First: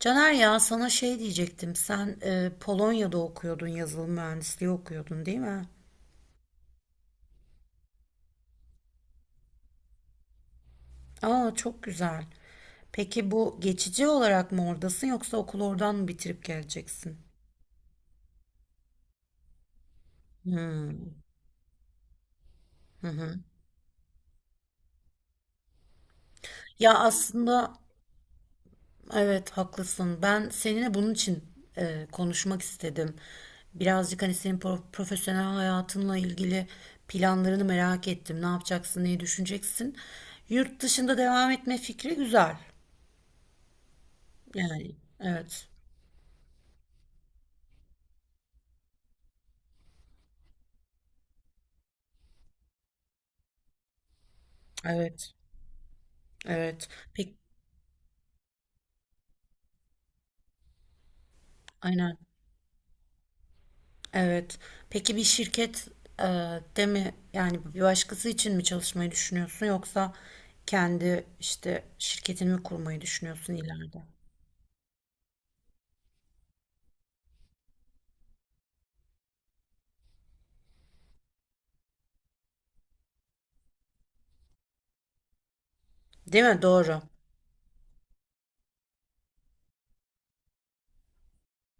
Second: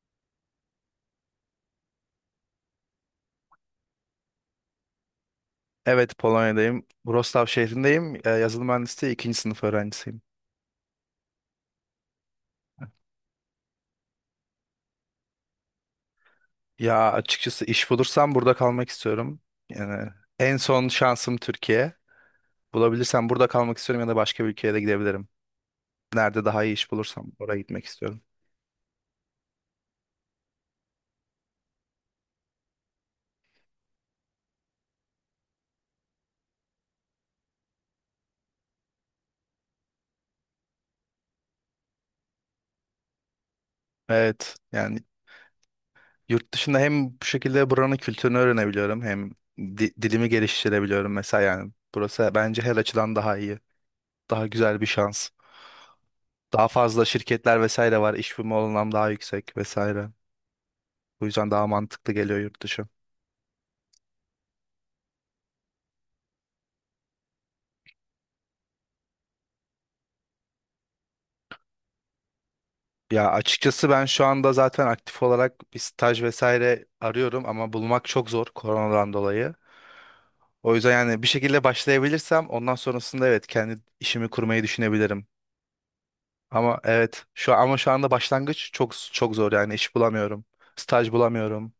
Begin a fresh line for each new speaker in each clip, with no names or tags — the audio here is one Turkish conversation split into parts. Caner ya sana şey diyecektim. Sen Polonya'da okuyordun, yazılım mühendisliği okuyordun değil mi?
Evet, Polonya'dayım. Wrocław şehrindeyim. Yazılım mühendisliği ikinci sınıf öğrencisiyim.
Aa çok güzel. Peki bu geçici olarak mı oradasın yoksa okulu oradan mı bitirip
Ya
geleceksin?
açıkçası iş bulursam burada kalmak istiyorum. Yani en son
Hmm.
şansım Türkiye.
Hı
Bulabilirsem
hı.
burada kalmak istiyorum ya da başka bir ülkeye de gidebilirim. Nerede daha iyi iş
Ya
bulursam oraya
aslında
gitmek istiyorum.
evet haklısın. Ben seninle bunun için konuşmak istedim. Birazcık hani senin profesyonel hayatınla ilgili planlarını merak ettim. Ne yapacaksın, neyi düşüneceksin? Yurt dışında devam etme fikri güzel.
Evet,
Yani
yani
evet.
yurt dışında hem bu şekilde buranın kültürünü öğrenebiliyorum hem dilimi geliştirebiliyorum mesela yani. Burası bence her açıdan daha iyi. Daha güzel bir şans.
Evet.
Daha
Evet.
fazla
Peki
şirketler vesaire var. İş bulma olanağım daha yüksek vesaire. Bu yüzden daha mantıklı
aynen.
geliyor yurt dışı.
Evet. Peki bir şirket e, de mi yani bir başkası için mi çalışmayı düşünüyorsun yoksa kendi işte şirketini mi kurmayı
Ya
düşünüyorsun
açıkçası
ileride?
ben şu anda zaten aktif olarak bir staj vesaire arıyorum ama bulmak çok zor koronadan dolayı. O yüzden yani bir şekilde başlayabilirsem ondan sonrasında evet kendi işimi kurmayı düşünebilirim.
Değil mi?
Ama
Doğru.
evet şu anda başlangıç çok çok zor yani iş bulamıyorum. Staj bulamıyorum.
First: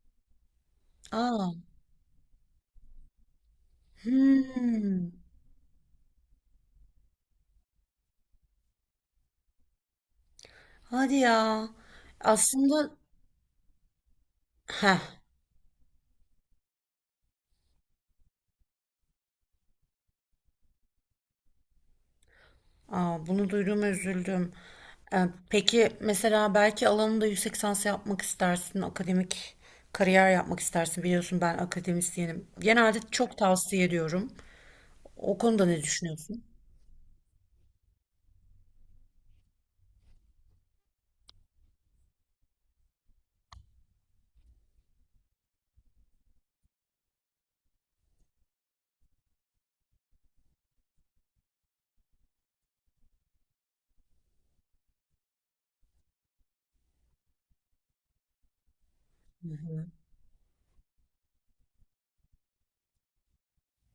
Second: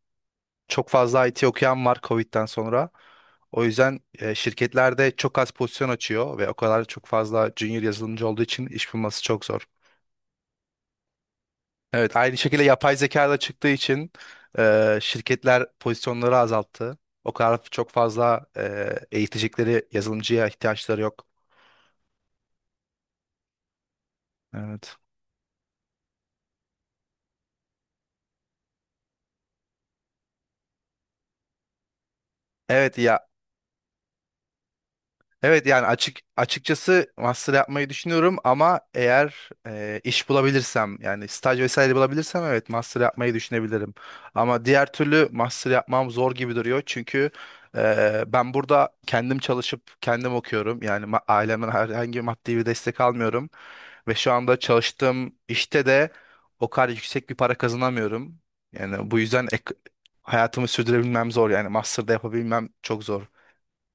Çok fazla IT
Aa.
okuyan var Covid'den sonra. O yüzden
Hmm.
şirketlerde çok az pozisyon açıyor ve o kadar çok fazla junior yazılımcı olduğu için iş bulması çok zor.
Hadi ya.
Evet, aynı şekilde
Aslında
yapay zeka da çıktığı için
heh,
şirketler pozisyonları azalttı. O kadar çok fazla eğitecekleri yazılımcıya ihtiyaçları yok.
Aa, bunu duyduğuma üzüldüm.
Evet.
Peki mesela belki alanında yüksek lisans yapmak istersin, akademik kariyer yapmak istersin. Biliyorsun ben akademisyenim.
Evet
Genelde
ya.
çok tavsiye ediyorum. O konuda
Evet
ne
yani açık
düşünüyorsun?
açıkçası master yapmayı düşünüyorum ama eğer iş bulabilirsem yani staj vesaire bulabilirsem evet master yapmayı düşünebilirim. Ama diğer türlü master yapmam zor gibi duruyor çünkü ben burada kendim çalışıp kendim okuyorum. Yani ailemden herhangi bir maddi bir destek almıyorum ve şu anda çalıştığım işte de o kadar yüksek bir para kazanamıyorum. Yani bu yüzden
Hı hı.
hayatımı sürdürebilmem zor yani master'da yapabilmem çok zor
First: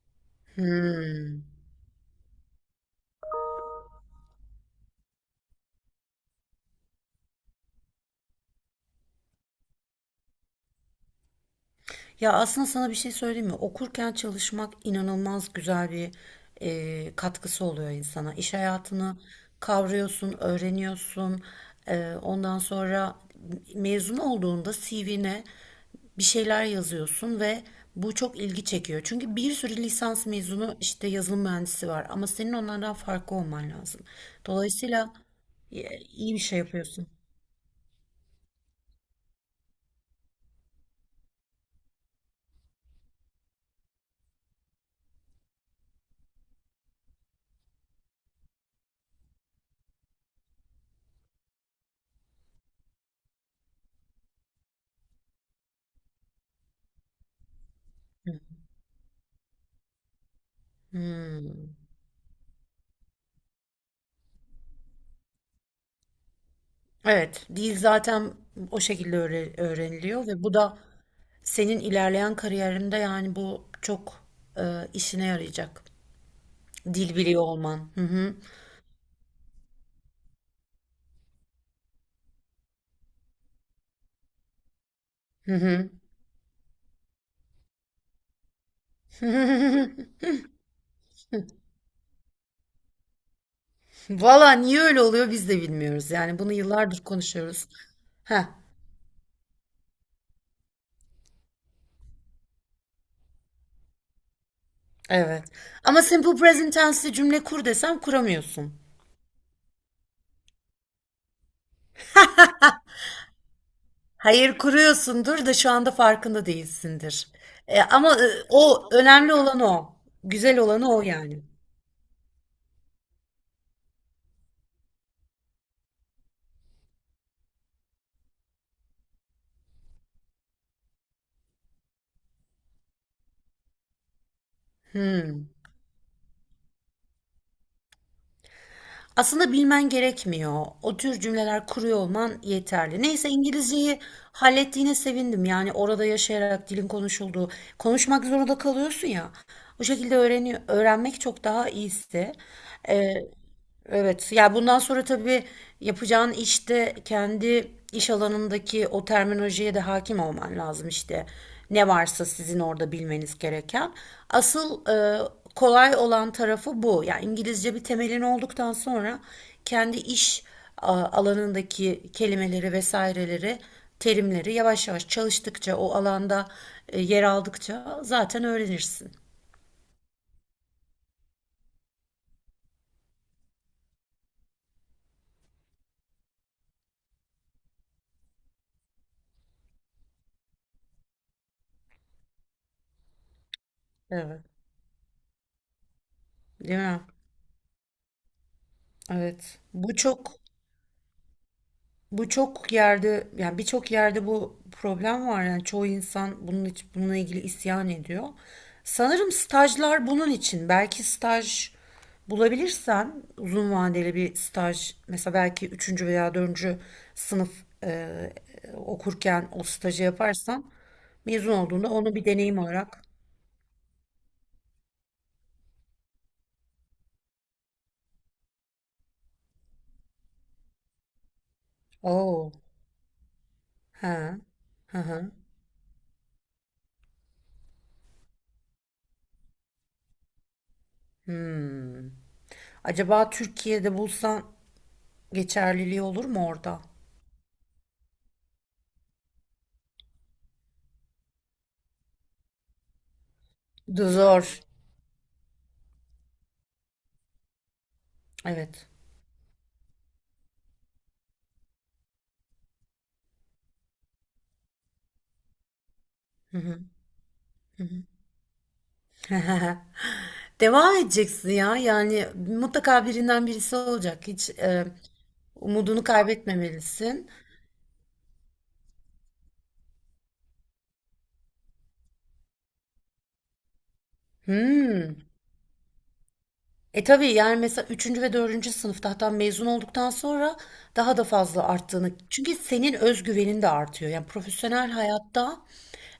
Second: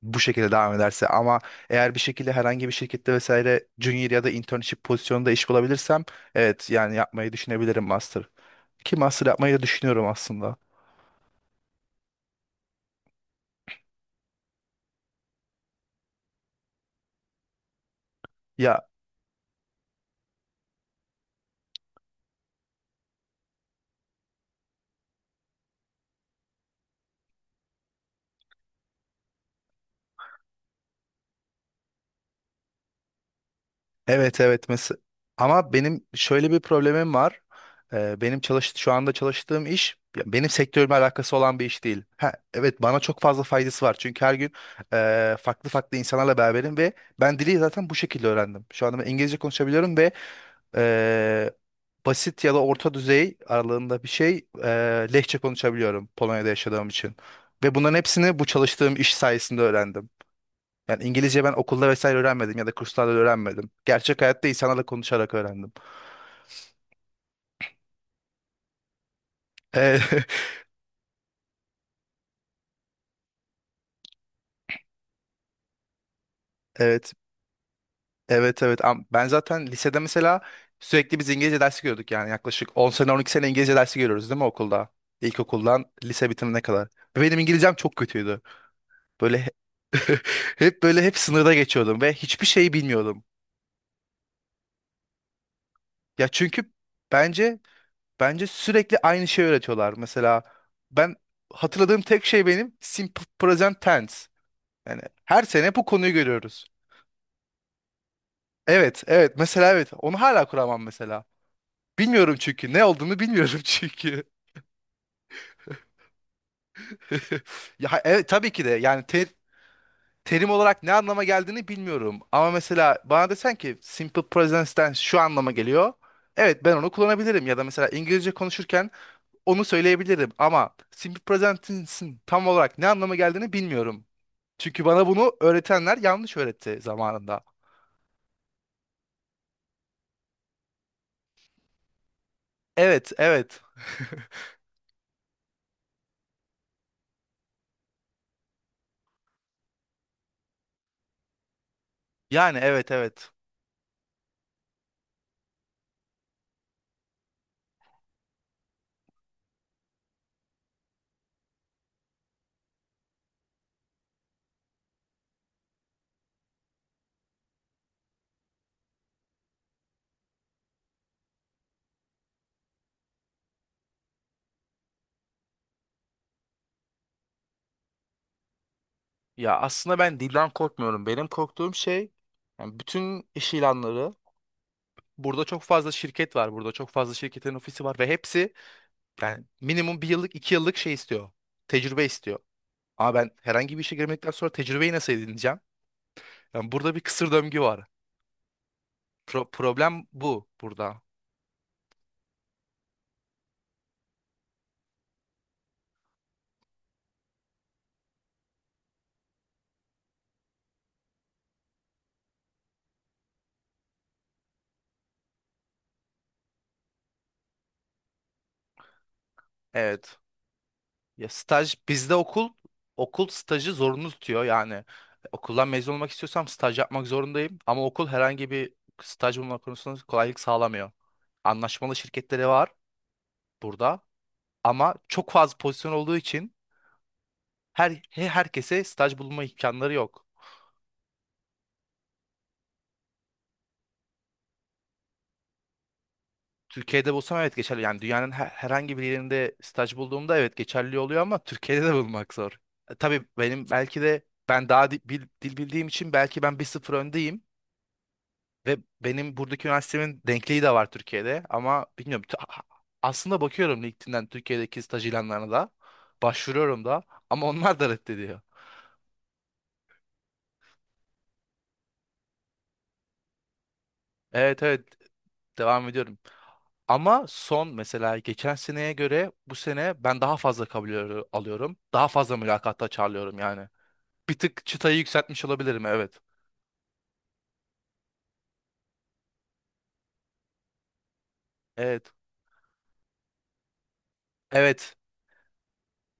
bu şekilde devam ederse. Ama
Hmm.
eğer bir şekilde herhangi bir şirkette vesaire junior ya da internship pozisyonunda iş bulabilirsem evet yani yapmayı düşünebilirim master. Ki master yapmayı da düşünüyorum aslında.
Ya aslında sana bir şey söyleyeyim mi? Okurken çalışmak inanılmaz güzel bir katkısı oluyor insana. İş
Ya
hayatını kavruyorsun, öğreniyorsun. Ondan sonra mezun olduğunda CV'ne bir şeyler yazıyorsun ve bu çok ilgi çekiyor. Çünkü bir sürü lisans mezunu işte yazılım mühendisi var ama senin onlardan farklı olman lazım.
evet evet mes
Dolayısıyla
ama benim
iyi bir
şöyle bir
şey yapıyorsun.
problemim var. Benim şu anda çalıştığım iş ya benim sektörümle alakası olan bir iş değil. Ha, evet bana çok fazla faydası var çünkü her gün farklı farklı insanlarla beraberim ve ben dili zaten bu şekilde öğrendim. Şu anda ben İngilizce konuşabiliyorum ve basit ya da orta düzey aralığında bir şey Lehçe konuşabiliyorum Polonya'da yaşadığım için. Ve bunların hepsini bu çalıştığım iş sayesinde öğrendim. Yani İngilizce ben
Hmm.
okulda vesaire öğrenmedim ya da kurslarda da öğrenmedim. Gerçek hayatta insanlarla konuşarak öğrendim.
Evet, dil zaten o şekilde
E,
öğreniliyor ve bu da senin ilerleyen kariyerinde yani bu çok işine yarayacak.
evet,
Dil biliyor olman. Hı hı.
evet. Ben zaten lisede mesela sürekli biz İngilizce dersi görüyorduk yani yaklaşık 10 sene 12 sene İngilizce dersi görüyoruz değil mi okulda?
Hı
İlkokuldan
hı.
lise bitimine kadar. Ve benim İngilizcem çok kötüydü. Böyle hep sınırda geçiyordum ve hiçbir şeyi bilmiyordum.
Valla niye öyle oluyor biz de bilmiyoruz.
Ya
Yani bunu
çünkü
yıllardır
bence
konuşuyoruz. Heh,
bence sürekli aynı şeyi öğretiyorlar. Mesela ben hatırladığım tek şey benim simple present tense. Yani her
evet.
sene bu
Ama
konuyu
simple
görüyoruz.
present tense'li cümle kur desem kuramıyorsun.
Evet, evet. Mesela evet. Onu hala kuramam mesela. Bilmiyorum çünkü. Ne olduğunu bilmiyorum çünkü.
Hayır kuruyorsundur da şu anda farkında değilsindir. E,
Ya
ama e,
evet, tabii ki de.
o
Yani
önemli olan o.
terim
Güzel olan
olarak ne
o
anlama
yani.
geldiğini bilmiyorum. Ama mesela bana desen ki simple present tense şu anlama geliyor. Evet, ben onu kullanabilirim. Ya da mesela İngilizce konuşurken onu söyleyebilirim ama simple present'in tam olarak ne anlama geldiğini bilmiyorum. Çünkü bana bunu
Hmm.
öğretenler yanlış öğretti zamanında.
Aslında bilmen gerekmiyor. O tür cümleler kuruyor olman yeterli.
Evet,
Neyse
evet.
İngilizceyi hallettiğine sevindim. Yani orada yaşayarak dilin konuşulduğu, konuşmak zorunda kalıyorsun ya. Bu şekilde öğreniyor, öğrenmek çok daha iyisi.
Yani evet,
Ee,
evet.
evet. Ya bundan sonra tabii yapacağın işte kendi İş alanındaki o terminolojiye de hakim olman lazım işte. Ne varsa sizin orada bilmeniz gereken. Asıl kolay olan tarafı bu. Yani İngilizce bir temelin olduktan sonra kendi iş alanındaki kelimeleri vesaireleri, terimleri yavaş yavaş çalıştıkça o alanda yer aldıkça zaten öğrenirsin.
Ya aslında ben dilden korkmuyorum. Benim korktuğum şey yani bütün iş ilanları. Burada çok fazla şirket var. Burada çok fazla şirketin ofisi var ve hepsi yani minimum bir yıllık, iki yıllık şey istiyor. Tecrübe istiyor. Ama ben herhangi bir işe girmedikten
Evet.
sonra tecrübeyi nasıl edineceğim? Yani
Değil
burada bir
mi?
kısır döngü var.
Evet. Bu
Problem
çok,
bu burada.
bu çok yerde yani birçok yerde bu problem var yani çoğu insan bunun için, bununla ilgili isyan ediyor. Sanırım stajlar bunun için. Belki staj bulabilirsen uzun vadeli bir staj mesela belki üçüncü veya dördüncü sınıf okurken o stajı
Evet.
yaparsan
Ya
mezun
staj
olduğunda
bizde
onu bir deneyim olarak.
okul stajı zorunlu tutuyor yani okuldan mezun olmak istiyorsam staj yapmak zorundayım ama okul herhangi bir staj bulma konusunda kolaylık sağlamıyor. Anlaşmalı şirketleri
Oo.
var burada
He.
ama
Hı
çok
hı.
fazla pozisyon olduğu için herkese staj bulma imkanları yok.
Hmm. Acaba Türkiye'de bulsan geçerliliği olur mu orada?
Türkiye'de bulsam evet geçerli yani dünyanın herhangi bir yerinde staj bulduğumda evet geçerli oluyor ama Türkiye'de de bulmak zor. Tabii benim belki de
Zor.
ben daha dil bildiğim için belki ben bir sıfır öndeyim. Ve
Evet.
benim buradaki üniversitemin denkliği de var Türkiye'de ama bilmiyorum. Aslında bakıyorum LinkedIn'den Türkiye'deki staj ilanlarına da.
Hı hı.
Başvuruyorum da ama onlar da reddediyor.
Devam edeceksin ya. Yani mutlaka birinden birisi olacak. Hiç
Evet, devam
umudunu
ediyorum. Ama
kaybetmemelisin.
son mesela geçen seneye göre bu sene ben daha fazla kabul alıyorum. Daha fazla mülakatta çağrılıyorum yani. Bir tık çıtayı
Hmm.
yükseltmiş olabilirim, evet.
E tabii yani mesela üçüncü ve dördüncü sınıfta hatta mezun olduktan sonra daha da fazla
Evet.
arttığını. Çünkü senin özgüvenin de artıyor. Yani profesyonel
Evet.
hayatta,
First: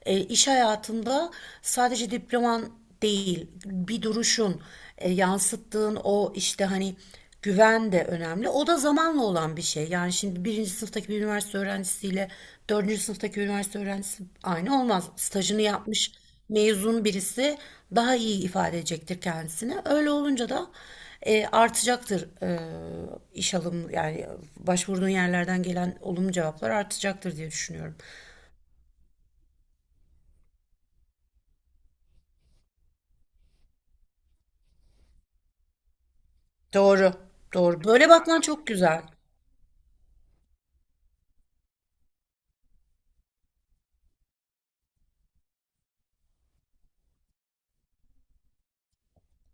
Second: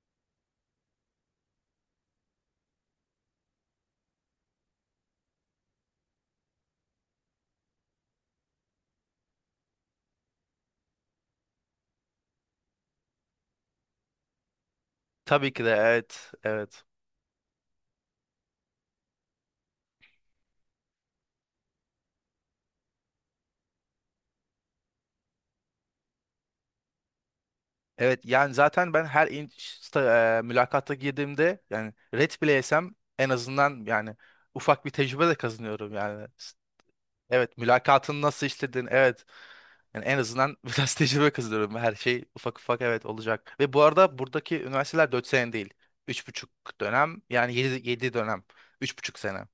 iş hayatında sadece diploman değil, bir duruşun, yansıttığın o işte hani güven de önemli. O da zamanla olan bir şey. Yani şimdi birinci sınıftaki bir üniversite öğrencisiyle dördüncü sınıftaki bir üniversite öğrencisi aynı olmaz.
Tabii
Stajını
ki de,
yapmış
evet. Evet.
mezun birisi daha iyi ifade edecektir kendisini. Öyle olunca da artacaktır, iş alım yani başvurduğun yerlerden gelen olumlu cevaplar artacaktır diye düşünüyorum.
Evet yani zaten ben her in sta- e, mülakata girdiğimde yani red bile yesem en azından yani ufak bir tecrübe de kazanıyorum yani.
Doğru,
Evet,
doğru. Böyle
mülakatın
bakman
nasıl
çok
işledin,
güzel.
evet yani en azından biraz tecrübe kazanıyorum, her şey ufak ufak evet olacak. Ve bu arada buradaki üniversiteler 4 sene değil üç buçuk yani 7 dönem, üç buçuk sene.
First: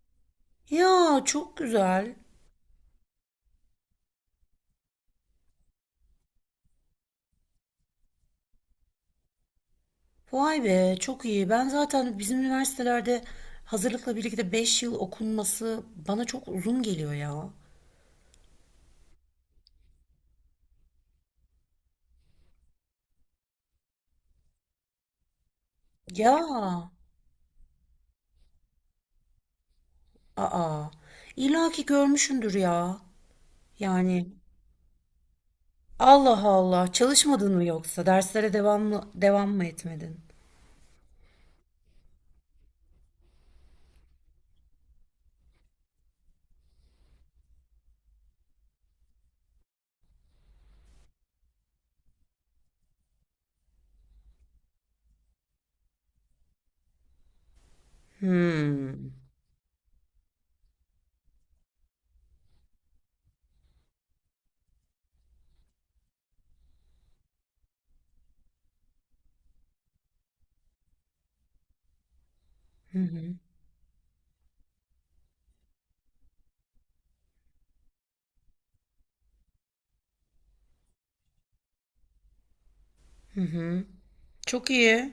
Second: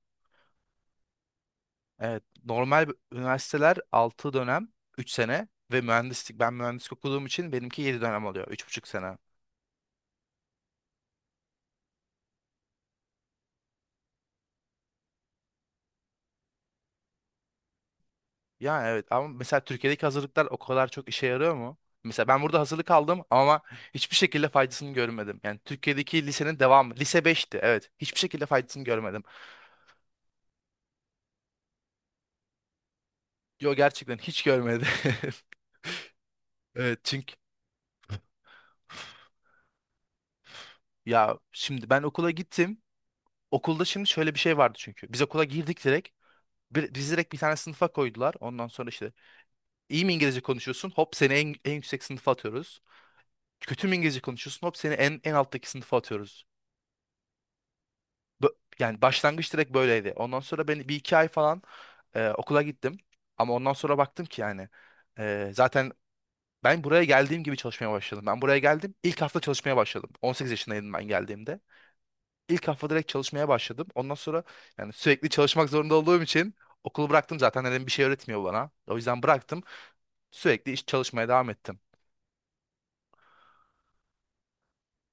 Ya çok güzel.
Evet normal üniversiteler 6 dönem, 3 sene ve mühendislik, ben mühendislik okuduğum için benimki 7 dönem oluyor, üç buçuk sene.
Vay be çok iyi. Ben zaten bizim üniversitelerde hazırlıkla birlikte 5 yıl okunması bana çok uzun geliyor ya.
Yani evet ama mesela Türkiye'deki hazırlıklar o kadar çok işe yarıyor mu? Mesela ben burada hazırlık aldım ama hiçbir şekilde faydasını görmedim. Yani Türkiye'deki
Ya,
lisenin devamı. Lise beşti, evet. Hiçbir şekilde faydasını görmedim.
aa. İlla ki görmüşsündür ya.
Yo, gerçekten
Yani
hiç görmedim.
Allah Allah.
Evet çünkü
Çalışmadın mı yoksa? Derslere devam mı, devam mı etmedin?
ya şimdi ben okula gittim. Okulda şimdi şöyle bir şey vardı çünkü. Biz okula girdik direkt. Bir, bizi direkt bir tane sınıfa koydular. Ondan sonra işte iyi mi İngilizce konuşuyorsun? Hop seni en yüksek sınıfa atıyoruz. Kötü mü İngilizce konuşuyorsun? Hop seni en alttaki sınıfa atıyoruz. Yani
Hmm.
başlangıç direkt böyleydi. Ondan sonra ben bir iki ay falan okula gittim. Ama ondan sonra baktım ki yani zaten ben buraya geldiğim gibi çalışmaya başladım. Ben buraya geldim, ilk hafta çalışmaya başladım. 18 yaşındaydım ben geldiğimde. İlk hafta direkt çalışmaya başladım. Ondan sonra yani sürekli çalışmak zorunda olduğum için okulu bıraktım zaten, dedim bir şey öğretmiyor bana. O yüzden bıraktım. Sürekli iş çalışmaya devam ettim.
Çok iyi.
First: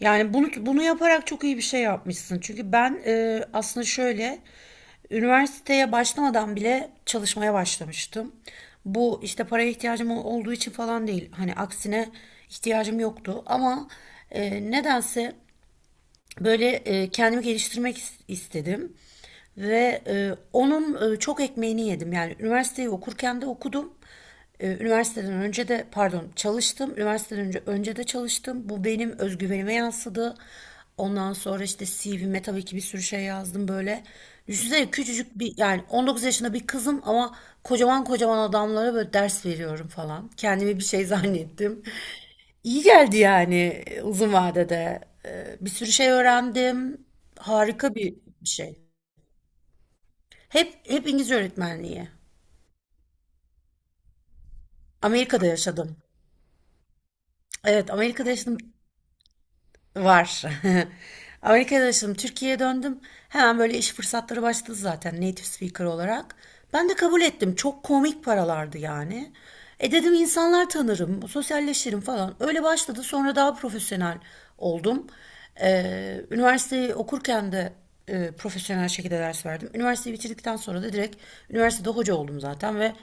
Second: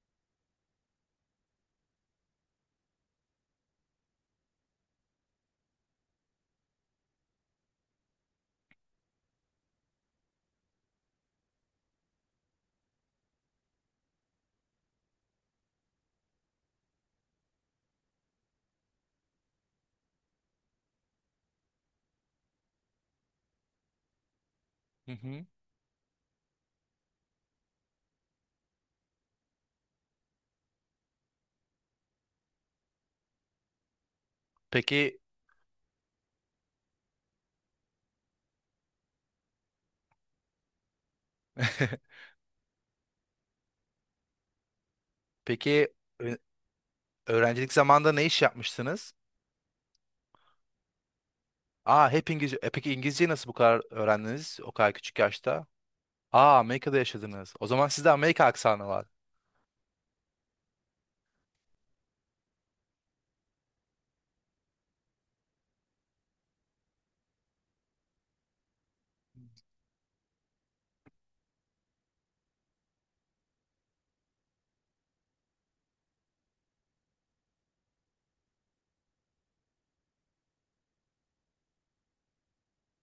Yani bunu yaparak çok iyi bir şey yapmışsın. Çünkü ben aslında şöyle üniversiteye başlamadan bile çalışmaya başlamıştım. Bu işte paraya ihtiyacım olduğu için falan değil. Hani aksine ihtiyacım yoktu ama nedense böyle kendimi geliştirmek istedim ve onun çok ekmeğini yedim. Yani üniversiteyi okurken de okudum.
Hı
Üniversiteden
hı.
önce de pardon çalıştım. Üniversiteden önce de çalıştım. Bu benim özgüvenime yansıdı. Ondan sonra işte CV'me tabii ki bir sürü şey yazdım böyle. Düşünsene
Peki
küçücük bir yani 19 yaşında bir kızım ama kocaman kocaman adamlara böyle ders veriyorum falan. Kendimi bir şey zannettim. İyi geldi yani uzun vadede. Bir sürü
peki
şey
ö-
öğrendim.
öğrencilik
Harika
zamanında
bir
ne iş
bir şey.
yapmıştınız?
Hep İngilizce öğretmenliği.
Aa, hep İngilizce. E peki İngilizceyi nasıl bu kadar öğrendiniz o kadar küçük
Amerika'da
yaşta?
yaşadım.
Aa, Amerika'da yaşadınız. O zaman
Evet,
sizde
Amerika'da
Amerika
yaşadım.
aksanı var.
Var. Amerika'da yaşadım. Türkiye'ye döndüm. Hemen böyle iş fırsatları başladı zaten native speaker olarak. Ben de kabul ettim. Çok komik paralardı yani. E dedim insanlar tanırım, sosyalleşirim falan. Öyle başladı. Sonra daha profesyonel oldum. Üniversiteyi okurken de profesyonel şekilde ders verdim. Üniversiteyi bitirdikten sonra da direkt üniversitede hoca oldum zaten ve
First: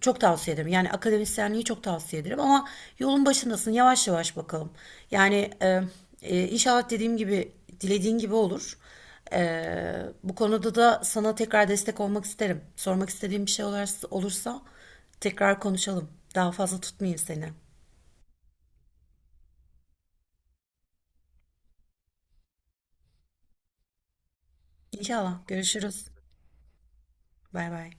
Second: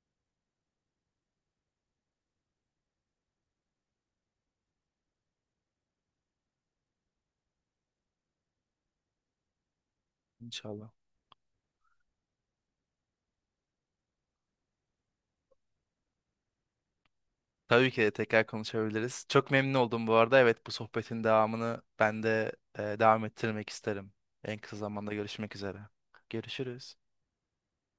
çok tavsiye ederim. Yani akademisyenliği çok tavsiye ederim ama yolun başındasın. Yavaş yavaş bakalım. Yani e, inşallah dediğim gibi, dilediğin gibi olur. Bu konuda
İnşallah.
da sana tekrar destek olmak isterim. Sormak istediğim bir şey olursa, tekrar konuşalım. Daha fazla tutmayayım seni.
Tabii ki de tekrar konuşabiliriz. Çok memnun oldum bu arada. Evet, bu sohbetin devamını ben de devam ettirmek isterim. En kısa zamanda
İnşallah
görüşmek üzere.
görüşürüz.
Görüşürüz.
Bay bay.